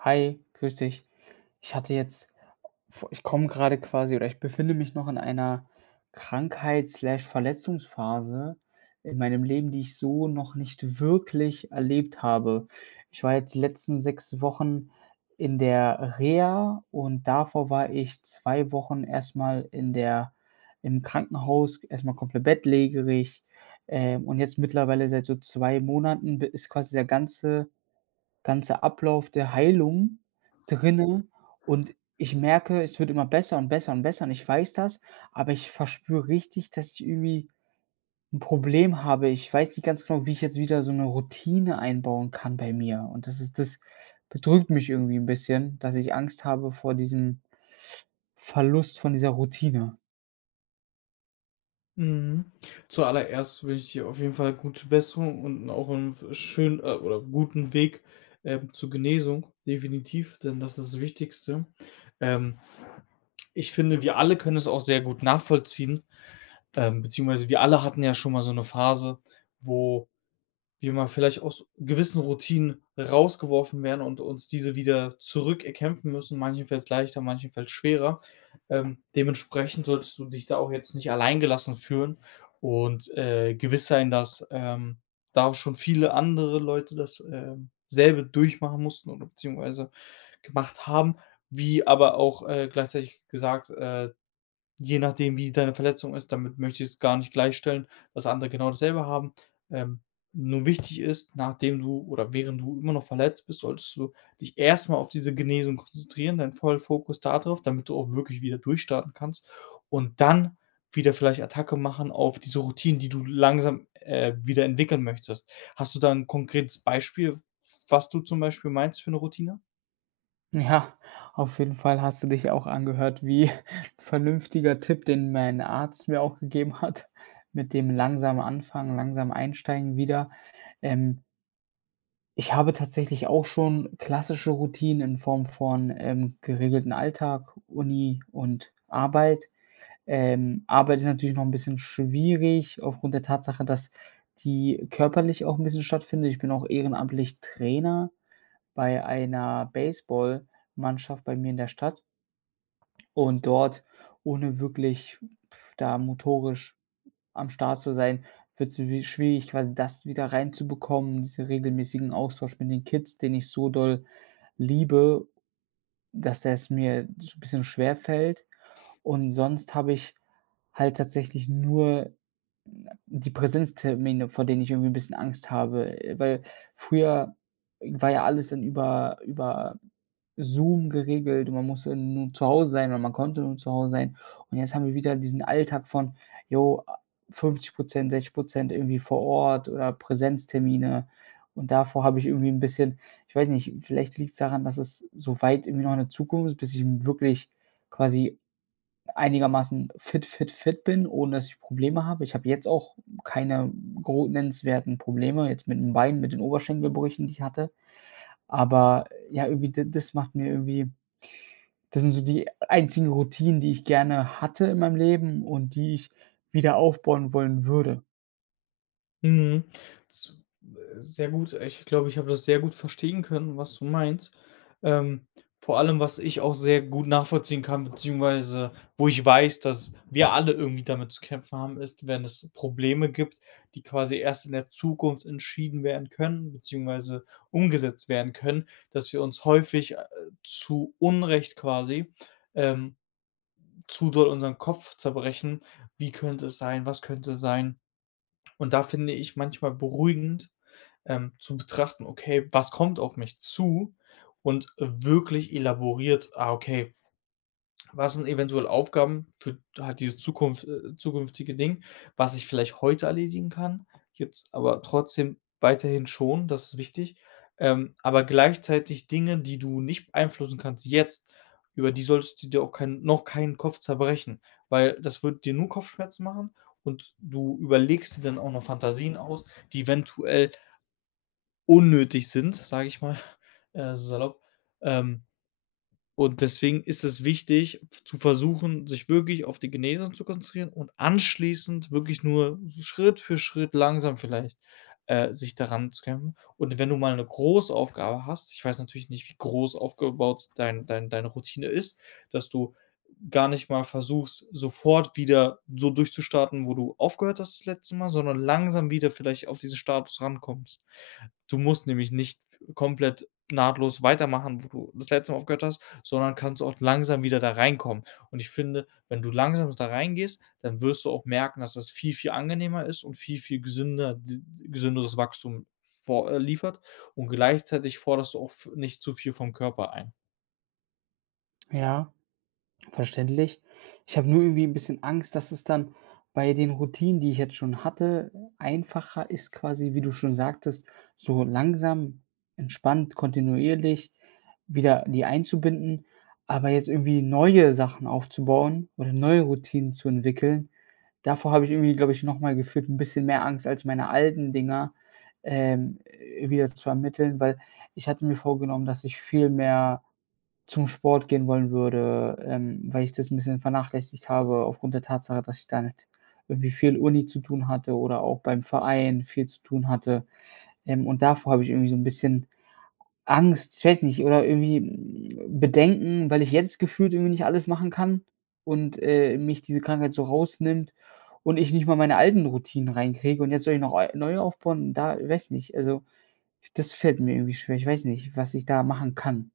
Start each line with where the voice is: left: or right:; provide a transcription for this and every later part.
right: Hi, grüß dich. Ich hatte jetzt, vo ich komme grade quasi oder ich befinde mich noch in einer Krankheit, Slash, Verletzungsphase in meinem Leben, die ich so noch nicht wirklich erlebt habe. Ich war jetzt die letzten 6 Wochen in der Reha und davor war ich 2 Wochen erst mal in der im Krankenhaus, erst mal komplett bettlägerig, äh, und jetzt mittlerweile seit so 2 Monaten b ist quasi der ganze ganze Ablauf der Heilung drinnen und ich merke, es wird immer besser und besser und besser und ich weiß das, aber ich verspüre richtig, dass ich irgendwie 'n Problem habe. Ich weiß nicht ganz genau, wie ich jetzt wieder so 'ne Routine einbauen kann bei mir und das ist das bedrückt mich irgendwie 'n bisschen, dass ich Angst habe vor diesem Verlust von dieser Routine.
left: Mhm. Zuallererst wünsche ich dir auf jeden Fall gute Besserung und auch 'n äh, schönen äh, oder guten Weg, äh, zur Genesung, definitiv, denn das ist das Wichtigste. Ähm, ich finde, wir alle können es auch sehr gut nachvollziehen, ähm, beziehungsweise wir alle hatten ja schon mal so 'ne Phase, wo wir mal vielleicht aus gewissen Routinen rausgeworfen werden und uns diese wieder zurück erkämpfen müssen, manchen fällt's leichter, manchen fällt's schwerer. Ähm, dementsprechend solltest du dich da auch jetzt nicht allein gelassen fühlen und, äh, gewiss sein, dass, ähm, da auch schon viele andere Leute das, äh, selbe durchmachen mussten oder beziehungsweise gemacht haben, wie aber auch, äh, gleichzeitig gesagt, äh, je nachdem, wie deine Verletzung ist, damit möchte ich es gar nicht gleichstellen, dass andere genau dasselbe haben. Ähm, nur wichtig ist, nachdem du oder während du immer noch verletzt bist, solltest du dich erst mal auf diese Genesung konzentrieren, deinen vollen Fokus da drauf, damit du auch wirklich wieder durchstarten kannst und dann wieder vielleicht Attacke machen auf diese Routinen, die du langsam, äh, wieder entwickeln möchtest. Hast du da 'n konkretes Beispiel, w was du zum Beispiel meinst für 'ne Routine?
right: Ja, auf jeden Fall hast du dich auch angehört wie 'n vernünftiger Tipp, den mein Arzt mir auch gegeben hat, mit dem langsam anfangen, langsam einsteigen wieder. Ähm ich habe tatsächlich auch schon klassische Routinen in Form von, ähm, geregelten Alltag, Uni und Arbeit. Ähm, Arbeit ist natürlich noch 'n bisschen schwierig aufgrund der Tatsache, dass die körperlich auch 'n bisschen stattfindet. Ich bin auch ehrenamtlich Trainer bei einer Baseballmannschaft bei mir in der Stadt und dort, ohne wirklich da motorisch am Start zu sein, wird's wi schwierig, quasi das wieder reinzubekommen, diesen regelmäßigen Austausch mit den Kids, den ich so doll liebe, dass das mir so bisschen schwerfällt und sonst habe ich halt tatsächlich nur na die Präsenztermine, vor denen ich irgendwie 'n bisschen Angst habe, äh, weil früher war ja alles dann über über Zoom geregelt. Man muss ja nur zu Hause sein oder man konnte nur zu Hause sein und jetzt haben wir wieder diesen Alltag von, jo, a 50 % 60 % irgendwie vor Ort oder Präsenztermine und davor habe ich irgendwie 'n bisschen ich weiß nicht, vielleicht liegt's daran, dass es so weit irgendwie noch in der Zukunft ist, bis ich wirklich quasi einigermaßen fit, fit, fit bin, ohne dass ich Probleme habe. Ich habe jetzt auch keine gro nennenswerten Probleme jetzt mit 'n Beinen, mit den Oberschenkelbrüchen, die ich hatte. Aber, ja, irgendwie d das macht mir irgendwie das sind so die einzigen Routinen, die ich gerne hatte in meinem Leben und die ich wieder aufbauen wollen würde.
left: Mhm, s äh, sehr gut, ich glaube, ich habe das sehr gut verstehen können, was du meinst. Ähm, vor allem, was ich auch sehr gut nachvollziehen kann, beziehungsweise wo ich weiß, dass wir alle irgendwie damit zu kämpfen haben, ist, wenn es Probleme gibt, die quasi erst in der Zukunft entschieden werden können, beziehungsweise umgesetzt werden können, dass wir uns häufig, äh, zu Unrecht quasi, ähm, zu doll unseren Kopf zerbrechen: „Wie könnte es sein? Was könnte sein?“ Und da finde ich manchmal beruhigend, ähm, zu betrachten: „Okay, was kommt auf mich zu“ und wirklich elaboriert, ah, okay, was sind eventuell Aufgaben für halt dieses zukunft äh, zukünftige Ding, was ich vielleicht heute erledigen kann, jetzt aber trotzdem weiterhin schon, das ist wichtig, ähm, aber gleichzeitig Dinge, die du nicht beeinflussen kannst jetzt, über die solltest du dir auch kein noch keinen Kopf zerbrechen, weil das wird dir nur Kopfschmerzen machen und du überlegst dir dann auch noch Fantasien aus, die eventuell unnötig sind, sage ich mal, äh, salopp. Ähm, und deswegen ist es wichtig zu versuchen, sich wirklich auf die Genesung zu konzentrieren und anschließend wirklich nur so Schritt für Schritt langsam vielleicht, äh, sich da ranzukämpfen. Und wenn du mal 'ne Großaufgabe hast, ich weiß natürlich nicht, wie groß aufgebaut dein dein deine Routine ist, dass du gar nicht mal versuchst, sofort wieder so durchzustarten, wo du aufgehört hast das letzte Mal, sondern langsam wieder vielleicht auf dieses Status rankommst. Du musst nämlich nicht komplett nahtlos weitermachen, wo du das letzte Mal aufgehört hast, sondern kannst auch langsam wieder da reinkommen. Und ich finde, wenn du langsam da reingehst, dann wirst du auch merken, dass das viel, viel angenehmer ist und viel, viel gesünder d gesünderes Wachstum vor äh, liefert. Und gleichzeitig forderst du auch v nicht zu viel vom Körper ein.
right: Ja, verständlich. Ich habe nur irgendwie 'n bisschen Angst, dass es dann bei den Routinen, die ich jetzt schon hatte, einfacher ist quasi, wie du schon sagtest, so langsam, entspannt, kontinuierlich wieder die einzubinden, aber jetzt irgendwie neue Sachen aufzubauen oder neue Routinen zu entwickeln, davor habe ich irgendwie, glaube ich, noch mal gefühlt 'n bisschen mehr Angst als meine alten Dinger, ähm, äh, wieder zu ermitteln, weil ich hatte mir vorgenommen, dass ich viel mehr zum Sport gehen wollen würde, ähm, weil ich das 'n bisschen vernachlässigt habe aufgrund der Tatsache, dass ich da mit irgendwie viel Uni zu tun hatte oder auch beim Verein viel zu tun hatte, ähm, und davor habe ich irgendwie so 'n bisschen Angst ich weiß nicht, oder irgendwie, hm, Bedenken, weil ich jetzt gefühlt irgendwie nicht alles machen kann und, äh, mich diese Krankheit so rausnimmt und ich nicht mal meine alten Routinen reinkriege. Und jetzt soll ich noch ei neu aufbauen, da weiß nicht, also, das fällt mir irgendwie schwer, ich weiß nicht, was ich da machen kann.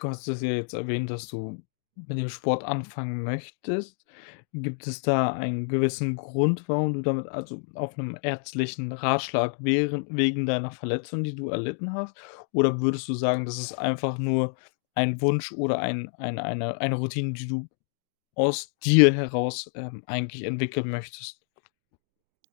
left: Du hast es ja jetzt erwähnt, dass du mit dem Sport anfangen möchtest. Gibt es da einen gewissen Grund, warum du damit also, auf 'nen ärztlichen Ratschlag währe wegen deiner Verletzung, die du erlitten hast? Oder würdest du sagen, das ist einfach nur ein Wunsch oder ein ein eine eine Routine, die du aus dir heraus, ähm, eigentlich entwickeln möchtest?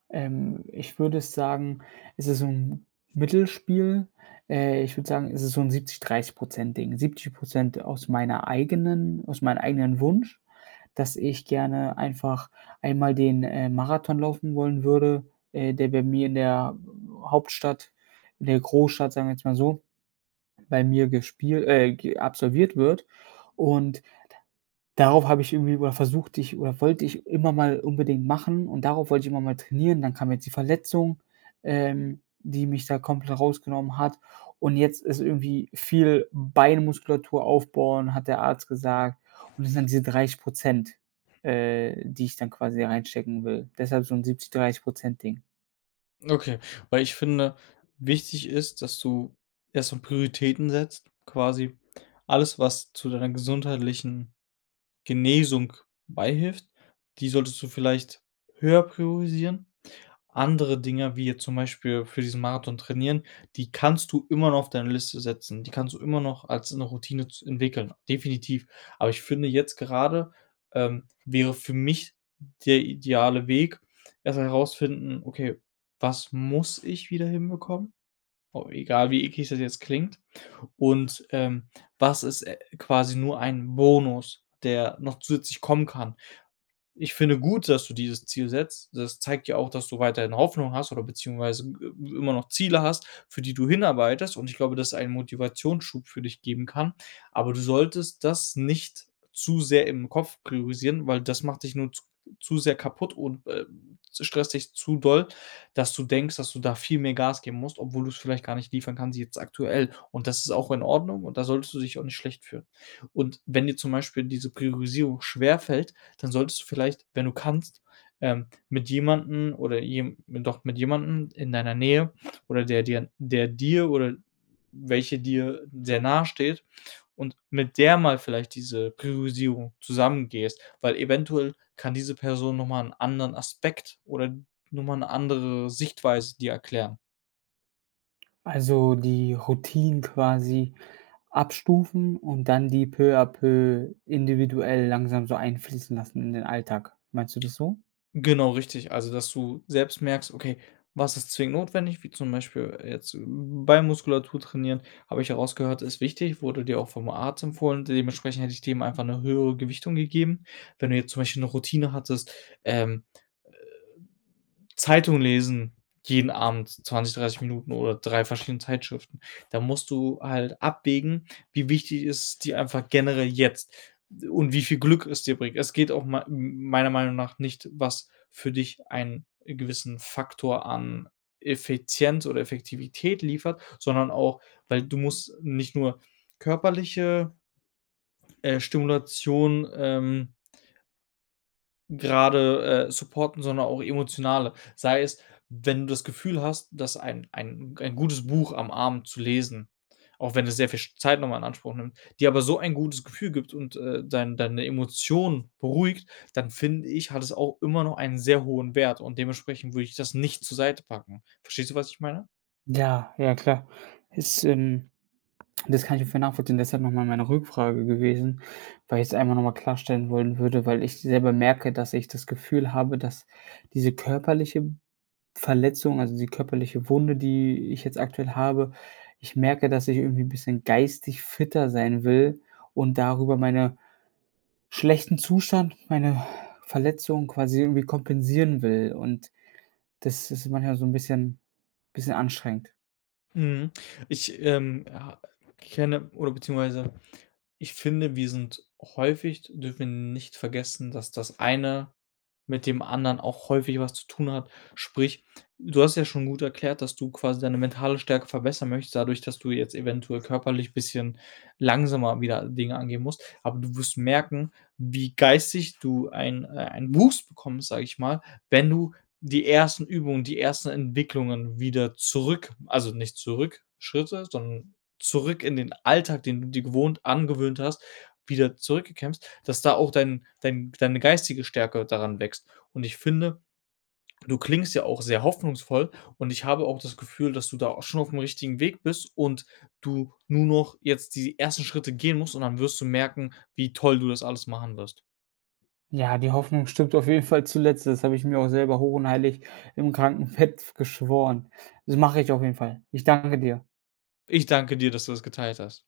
right: Ähm, ich würde sagen, es ist so 'n Mittelspiel. Äh, ich würde sagen, es ist so 'n 70, 30 % Ding. 70 % aus meiner eigenen aus meinen eigenen Wunsch, dass ich gerne einfach einmal den, äh, Marathon laufen wollen würde, äh, der bei mir in der w Hauptstadt, in der Großstadt, sagen wir jetzt mal so, bei mir gespiel äh, ge absolviert wird und da darauf habe ich irgendwie b oder versuchte ich oder wollte ich immer mal unbedingt machen und darauf wollte ich immer mal trainieren. Dann kam jetzt die Verletzung, ähm, die mich da komplett rausgenommen hat. Und jetzt ist irgendwie viel Beinmuskulatur aufbauen, hat der Arzt gesagt. Und das sind dann diese 30 % äh, die ich dann quasi reinstecken will. Deshalb so 'n 70, 30 % Ding.
left: Okay, weil ich finde, wichtig ist, dass du erst so Prioritäten setzt, quasi alles, was zu deiner gesundheitlichen Genesung beihilft, die solltest du vielleicht höher priorisieren. Andere Dinge, wie jetzt zum Beispiel für diesen Marathon trainieren, die kannst du immer noch auf deine Liste setzen, die kannst du immer noch als 'ne Routine z entwickeln, definitiv. Aber ich finde jetzt gerade, ähm, wäre für mich der ideale Weg, erst mal herausfinden: „Okay, was muss ich wieder hinbekommen?“ W egal, wie eklig das jetzt klingt und, ähm: „Was ist, äh, quasi nur ein Bonus, der noch zusätzlich kommen kann?“ Ich finde gut, dass du dieses Ziel setzt. Das zeigt ja auch, dass du weiterhin Hoffnung hast oder beziehungsweise ge i immer noch Ziele hast, für die du hinarbeitest und ich glaube, dass es ein Motivationsschub für dich geben kann, aber du solltest das nicht zu sehr im Kopf priorisieren, weil das macht dich nur z zu sehr kaputt und, äh, stresst dich zu doll, dass du denkst, dass du da viel mehr Gas geben musst, obwohl du's vielleicht gar nicht liefern kannst jetzt aktuell und das ist auch in Ordnung und da solltest du dich auch nicht schlecht fühlen. Und wenn dir zum Beispiel diese Priorisierung schwer fällt, dann solltest du vielleicht, wenn du kannst, ähm, mit jemandem oder je doch mit jemandem in deiner Nähe oder der dir der dir oder welcher dir sehr nahesteht und mit der mal vielleicht diese Priorisierung zusammen gehst, weil eventuell kann diese Person noch mal 'n anderen Aspekt oder noch mal 'ne andere Sichtweise dir erklären.
right: Also die Routinen quasi abstufen und dann die peu à peu individuell langsam so einfließen lassen in den Alltag. Meinst du das so?
left: Genau richtig, also dass du selbst merkst: „Okay, was ist zwingend notwendig”, wie zum Beispiel, äh, jetzt Beinmuskulatur trainieren, habe ich ja rausgehört, ist wichtig, wurde dir auch vom Arzt empfohlen und dementsprechend hätte ich dem einfach 'ne höhere Gewichtung gegeben. Wenn du jetzt zum Beispiel 'ne Routine hattest, ähm, äh, Zeitung lesen jeden Abend 20, 30 Minuten oder 3 verschiedene Zeitschriften, da musst du halt abwägen, wie wichtig ist dir einfach generell jetzt und wie viel Glück es dir bringt. Es geht auch mei m meiner Meinung nach nicht, was für dich einen gewissen Faktor an Effizienz oder Effektivität liefert, sondern auch, weil du musst nicht nur körperliche äh, Stimulation, ähm grade, äh, supporten, sondern auch emotionale, sei es, wenn du das Gefühl hast, dass ein ein g ein gutes Buch am Abend zu lesen auch wenn es sehr viel Zeit noch mal in Anspruch nimmt, dir aber so ein gutes Gefühl gibt und, äh, dein deine Emotionen beruhigt, dann finde ich, hat es auch immer noch einen sehr hohen Wert und dementsprechend würde ich das nicht zur Seite packen. Verstehst du, was ich meine?
right: Ja, ja klar. Das ähm, das kann ich voll nachvollziehen, deshalb noch mal meine Rückfrage gewesen, weil ich's einfach noch mal klarstellen wollen würde, weil ich selber merke, dass ich das Gefühl habe, dass diese körperliche Verletzung, also, die körperliche Wunde, die ich jetzt aktuell habe, ich merke, dass ich irgendwie 'n bisschen geistig fitter sein will und darüber meine schlechten Zustand, meine Verletzung quasi irgendwie kompensieren will und das ist manchmal so 'n bisschen bisschen anstrengend.
left: Mhm. Ich, ähm, ha kenne oder beziehungsweise ich finde, wir sind häufig dürfen wir nicht vergessen, dass das eine mit dem anderen auch häufig was zu tun hat, sprich, du hast ja schon gut erklärt, dass du quasi deine mentale Stärke verbessern möchtest dadurch, dass du jetzt eventuell körperlich bisschen langsamer wieder Dinge angehen musst, aber du wirst merken, wie geistig du einen äh, einen Wuchs bekommst, sage ich mal, wenn du die 1. Übungen, die ersten Entwicklungen wieder zurück also, nicht zurück Schritte, sondern zurück in den Alltag, den du dir gewohnt angewöhnt hast, wieder zurückkämpfst, dass da auch dein dein deine geistige Stärke daran wächst. Und ich finde, du klingst ja auch sehr hoffnungsvoll und ich habe auch das Gefühl, dass du da auch schon aufm richtigen Weg bist und du nur noch jetzt die ersten Schritte gehen musst und dann wirst du merken, wie toll du das alles machen wirst.
right: Ja, die Hoffnung stirbt auf jeden Fall zuletzt. Das habe ich mir auch selber hoch und heilig im Krankenbett geschworen. Das mache ich auf jeden Fall. Ich danke dir.
left: Ich danke dir, dass du das geteilt hast.